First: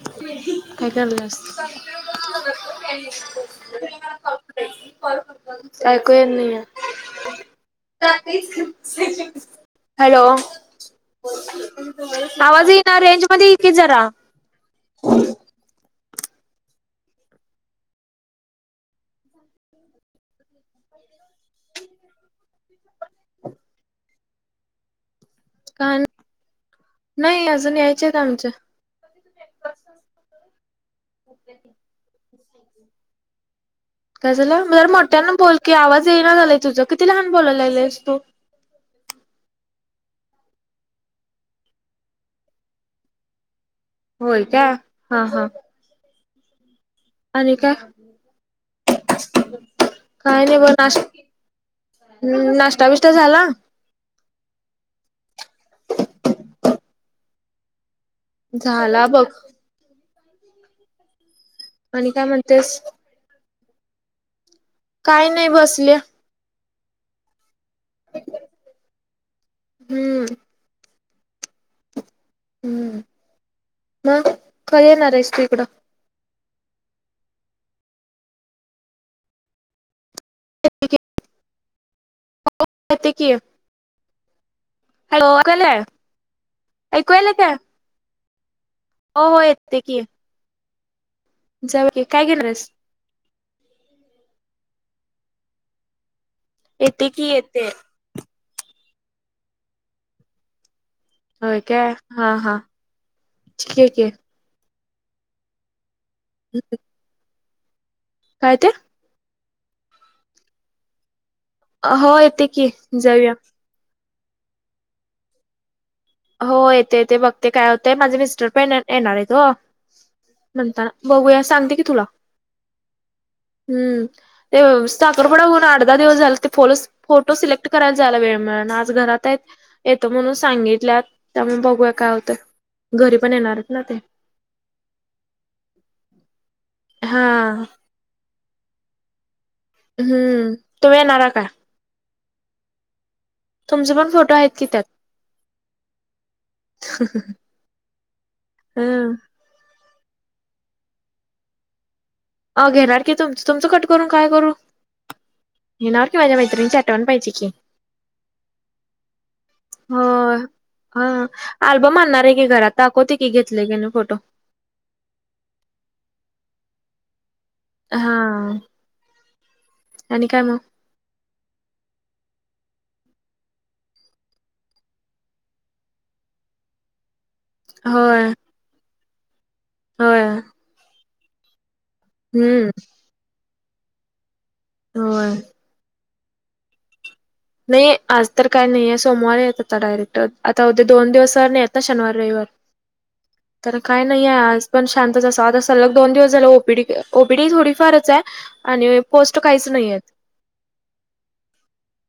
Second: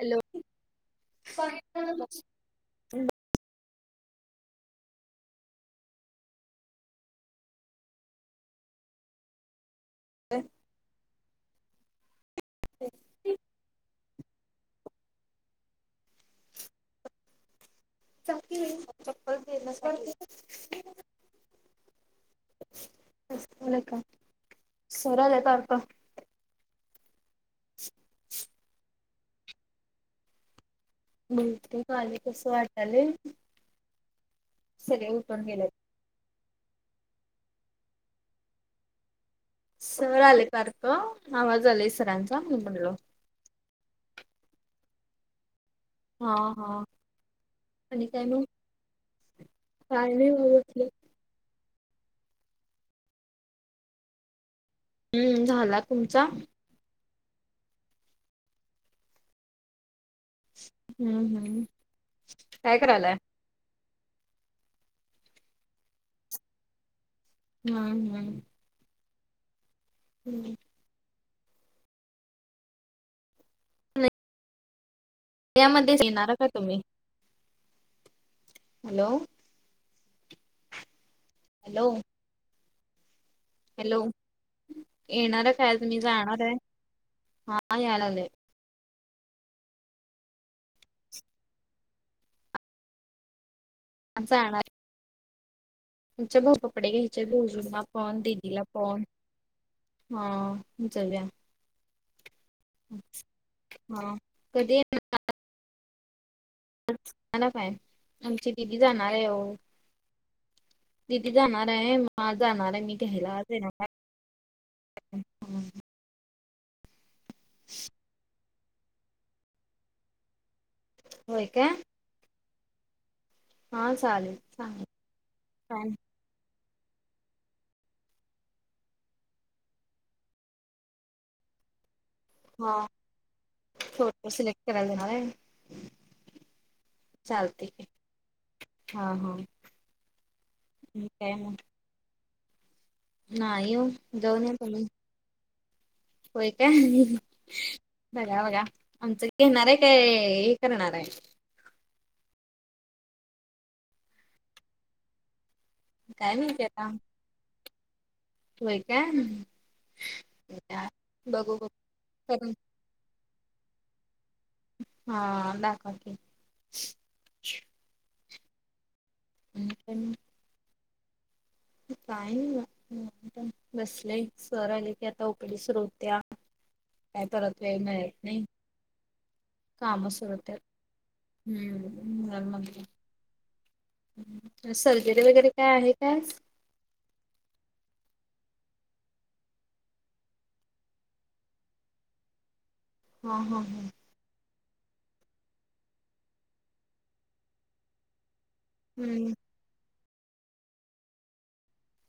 Hello काय चाललं. ऐकू येत नाही [unintelligible] हॅलो, चप्पल आवाज इना रेंज मध्ये इ की जरा. चप्पल [unintelligible] म सरळ येतात. का नाही अजून यायचेत आमच्या. बलते माझ कस वाटले [unintelligible] काय झालं जर मोठ्यांना बोल गेले की आवाज येई ना झालाय तुझं किती लहान बोलायला लागलयस तू. सर आले कार का आवाज आलाय सरांचा मी म्हणलो. होय का हा हा. हा हा. आणि काय आणि का मग कार नाही वाले. [unintelligible] हम्म नाश्ता बिष्टा झाला. हम्म झाला तुमचा. झाला बघ. हम्म हम्म आणि काय काय म्हणतेस. करायलाय काही नाही बसले. हा हम्म हम्म. हम्म मग खर येणार आहेस. तू इकडं? त्यामध्येच येणार का तुम्ही. हॅलो हॅलो क [unintelligible] हॅलो येणार आहे काय यायलय आज मी जाणार आहे ऐकू यायलय काय? हा यायलागले. हो हो येते की. जाऊ काय गेलस. आमचा जाणार तूमचे भाऊ कपडे येते घ्याचे की मोजून येते. मापू फोन दिदीला फोन हा तूमचा द्या. व्हय काय हा हा. ठीक आहे की हा कधी ह [inaudible] ना काय आमची दिदी जाणार आहे हो. दिदी जाणार आहे हो म येते की जाणार आहे मी जाऊया. घ्यायला आज आहे. हो येतेेते बघते काय होतेय माझे मिस्टर पण येणार आहेत हो. म्हणताना बघूया होय काय सांगते की तुला. हा हम्म चालेल ते चांगल साखरपुडा होऊन काय अर्धा दिवस झाला ते फोलच फोटो सिलेक्ट करायला जायला वेळ मिळणा आज घरात आहेत येतं म्हणून सांगितल्या. त्यामुळे बघूया काय होतं. हा घरी पण येणार आहेत ना ते फोटो सलक्ट कर देणार. हा चालते हा हा. हम्म तुम्ही आणि येणारा काय. ह येऊ तुमचे पण फोटो आहेत जाऊन की पण. त्यात होय का बघा बघा ह आमचं. घेणार आहे काय हे करणार आहे. अ घेणारारखी तुम तुमचं कट करून काय करू. येणार की काय माझ्या माहिती मैत्रिणीची आता आठवण पाहिजे की. होय काय ह हा बघू बघू आल्बम आणणार आहे की करून घरात. दाखवते की घेतलेय की नाही फोटो. हा दाखवकी. हा [unintelligible] आणि काय म काय नाई म [unintelligible] बसलेय सर आले की आता ओ पी डी सुरू होतीया. काय करत तेन नाईत होय नी काम होय सुरू होत्यात हम्म [unintelligible] सर्जरी होय वगैरे काय आहे काय? नाही आज तर काय नाहीये सोमवारी येत आता डायरेक्ट आता उद्या दोन दिवसन आता शनिवार रईवार हा हा तर हा काय नाहीे आज पण शांतच असावं आता सलग दोन दिवस झाला O P D O P D थोडीफारचे आणि हम्म पोस्ट काहीच नाहीयेत.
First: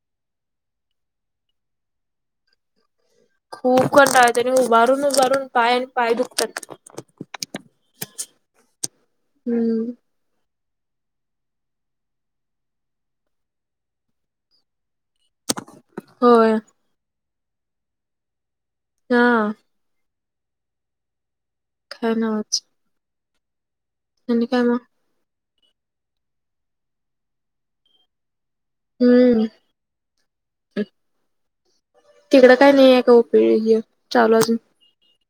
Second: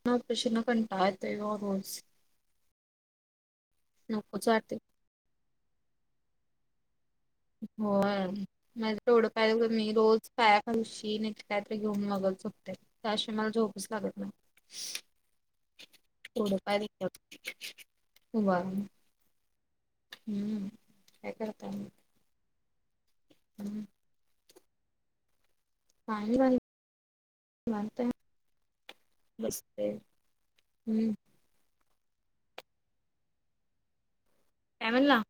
या ऑपेरेशन न कंटाळा येतोय ग रोज खूप कंटाळा नकोच येतोय आणि वाटतय उभारून उभारून पाय आणि पाय दुखत्यात. होय माझ तेवढं पाय दुखत्यात हम्म मी रोज कायाखाली उशी नाहीतर कायतरी घेऊन मगच झोपतोय त्याशिवाय मला झोपच लागत नाही. [inaudible] होय येवढ पाय दुखत्यात उभारून हा हम्म काय करता म काय न्हवच हम्म आणि काय मग [unintelligible] हम्म बसले हम्म तिकडं काय नाहीये का ओ पी डी हे चालू अजून काय म्हणला?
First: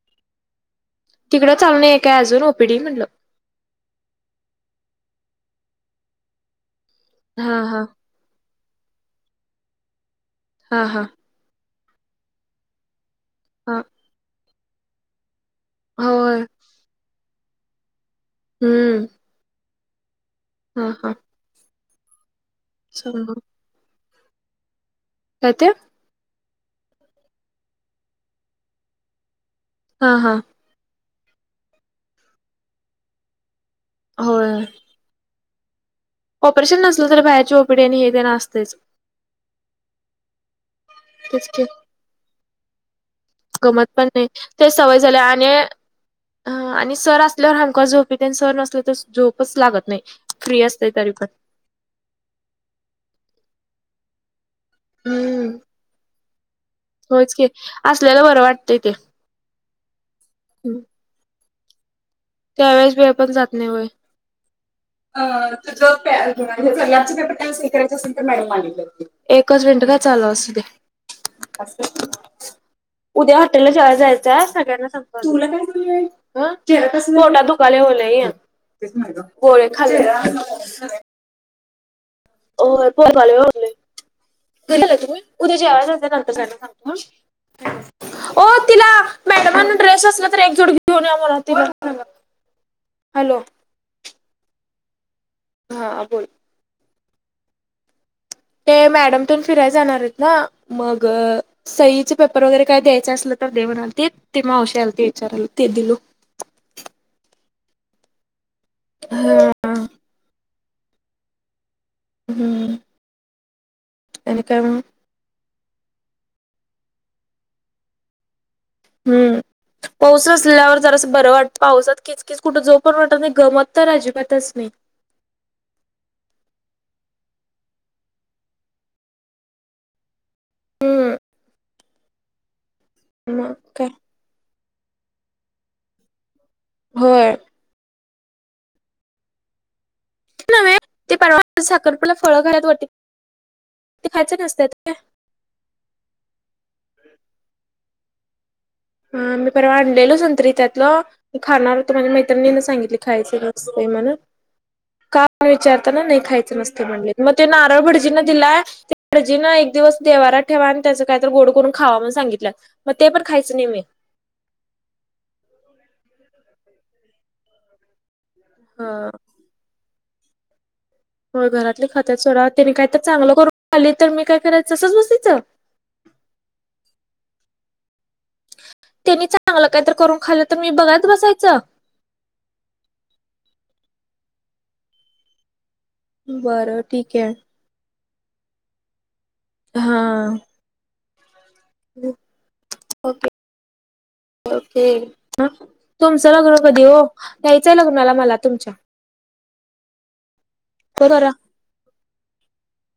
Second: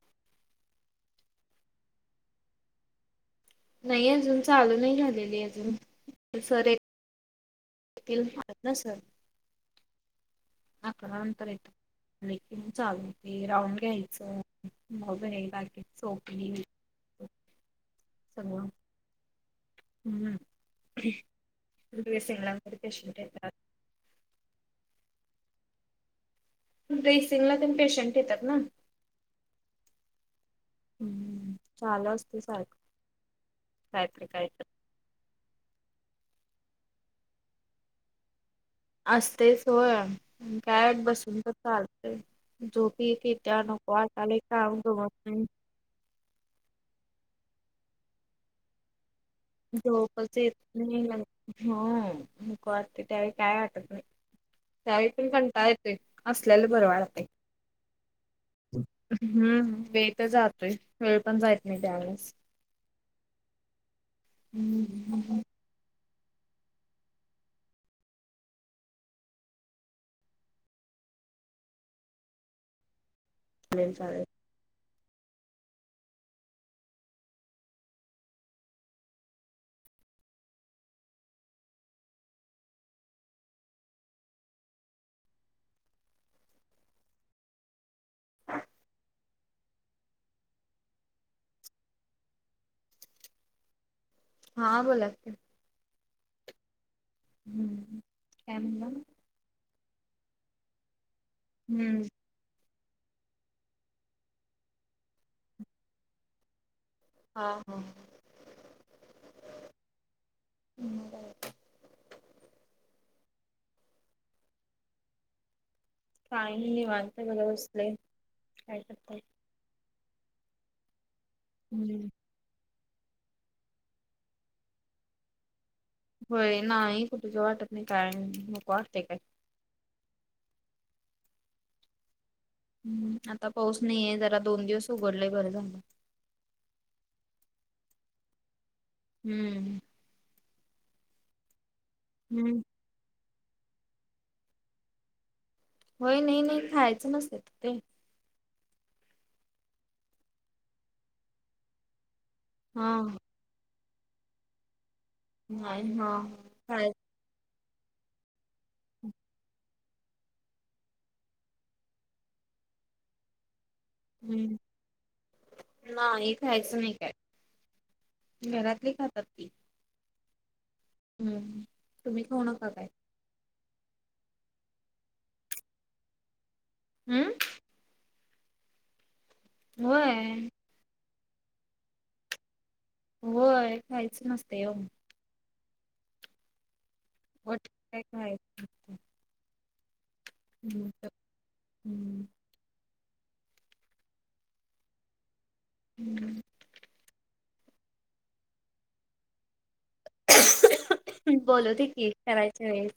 तिकडं चालू नाहीये काय अजून ओ पी डी म्हटलं. नाही अजून चालू नाही झालेली अजून पण सर हा हा [unintelligible] ना सर हा हा अकरा नंतर येत आले कि मग चालू होतय राऊंड हा घ्यायचं होय [unintelligible] [unintelligible] हम्म हम्म हा हा [unintelligible] पेशन्ट समज येतात. काय त्य ड्रेसिंगला तेन पेशंट येत्यात ना हा हा हम्म चालू असतय सारखं कायतरी कायत होय ऑपरेशन नसलं तरी बाहेरची ओ पी डी आणि हे तेन असतेच असतयच होय आण काय बसून तेच तर की चालतय झोप एक गमत पण नाही ते सवय झाल्या आणि ह आणि सर असल्यावर हमकास झोप येत्या आणि सर नसले तर झोपच लागत नाही फ्री असतय तरी पण होय नको वाटतय त्यावेळी काय वाटत नाही- त्यावेळी पण हम्म कंटाळ येतोय असल्याल बरं वाटतय. असल्याल बरं वाटतंय ते हम्म वेळ तर जातोय वेळ पण जाईत नाही त्यावेळेस त्यावेळेस वेळ पण जात नाही हो हम्म ह [inaudible] आजचा पेपर कॉन्सल करायचे असेल तर, मॅडम मानते एकच मिनट ह, चालू असूदे, उद्या त्याला चालेल शाळेत चालेल जायाचं सगळ्यांना सांग तुला काय झालंय बघ चेहरा कसा पोटात दुखायला हो लई गोळ खाल्या चेहरा कसा झालंय ओ पोहे पाय ओतले घरीचेना तुम्ही उद्या जेवायला जायचे नंतर चाना सांगतो ह. ह [inaudible] हो तिला, मॅडम म्हण ड्रेस नसला तर, एकजोट घेऊन या बर तीला. हॅलो. हा, बोला की. हा बोला. हम्म. काय ते म्हणला मॅडम तेन फिरायला जाणारेत ना, मग हम्म सईच पेपर वगैरे काय द्यायच असल तर दे म्हलती, ते मावशी आलती ते विचाराला, ते दिल. हा ह. हा [inaudible] हम्म, अनी काय म? काय नाही, मी निवांत बर बसले काय करते. हम्म पाऊस असल्यावर जरंस बरं वाटत, पावसात हम्म किचकीच कुठं जाऊ पण वाटत नाही, करमत तर अजिबातच नाही. होय, नाही कुठे जाऊ वाटत नाही, काय नाही, नको वाटते काय. हम्म हम्म, आता मग पाऊस काय नाहीये, जरा दोन दिवस उघडलाय, बरं झाल होय. हम्म. नय ते परवा साखरपुडात फळ हम्म. घलत ओटीत ते खायच नसतात काय? होय, नाही नाही खायचं नसतात ते. ह, मी परवा, आनलेल संतरी त्यातलं, खाणार होते, माझ्या मैत्रिणी न हा सांगितल खायची नाही. म्हण का विचारताना, नाही खायचं नसते खायच म्हणले. म ते नारळ भटजिना दिलाय. ते भटजीन एक दिवस देव्हारत ठेवा, आणि त्याच काहीतरी गोड करून खावा म्हणून सांगितलंय, मग ते पण खायच नही व्हय. हम्म, नाही खायचं नाही काय. घरातली हा खातात ती. हो हम्म घरातली खात्या, तुम्ही खाऊ सोडा नका त्याने काय त चांगलं करून खाली, तर मी काय करायचं, तसच बसायचं. अम्म. त्यांनी चांगलं काहीतरी करून खाल्लं, होय त मी बघत बसायचं. होय खायच नसतय ओ. बरं ठीके. वट काय खाय. अच्छा [inaudible] ह. ह् [unintelligible] ओके, ओके. ह तुमचं लग्न कधी हो, या्यचंय लग्नाला मला, तुमच्या. बरोबर बोलवते की करायच्या वेळेस,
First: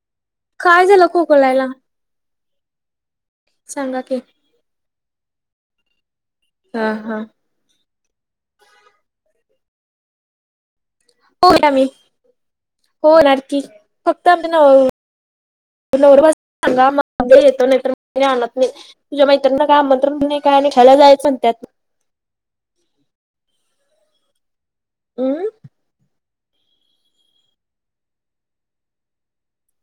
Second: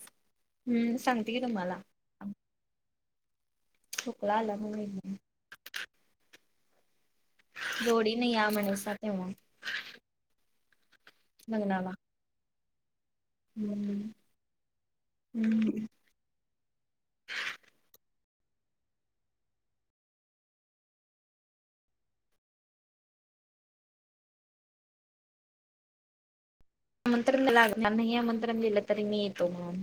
काय हम्म झालं सांगते की खोकलायला तुम्हाला. सांगा की खोकला आला [unintelligible] ह, ह. जोडी ने या, म्हणेस तेव्हा. हो येनार मी लग्नाला हो येणार. कि हम्म फक्त आमचे नव हम्म नवरबाच सांगा मग येतो नाही तर आणत नाही. तुझ्या मैत्रीनीला आमंत्रण नाही काय आणि खायला जायचं ना त्यात. अम्म. नंतर न लागणार नाहीये, आमंत्रम दील तरी मी येतो म्हणून.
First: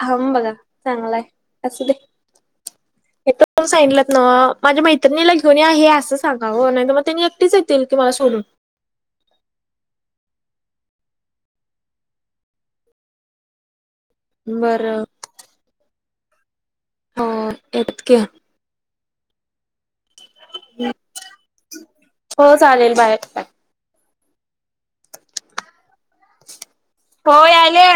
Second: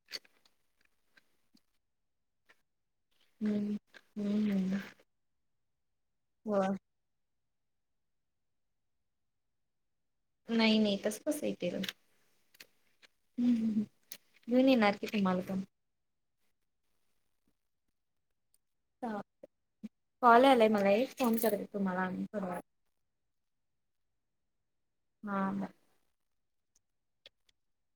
खाऊन बघा चांगला आहे. असू दे. हे तर हम्म सांगलंत ना? हम्म हम्म माझ्या मैत्रीण - त्यांनी ल घेऊन आहे हे असं हो सांगावं नाही तर मग त्यांनी एकटीच येतील की मला सोडून. नाही नाही तस कस येतील? हं. हं. हं नाही नेणार बरं मालग [unintelligible] हो. [unintelligible] कॉल आलाय मला एक. फोन करते तुम्हाला अजून हो परत. चालेल बाहेर [unintelligible] हा. हो. यायले.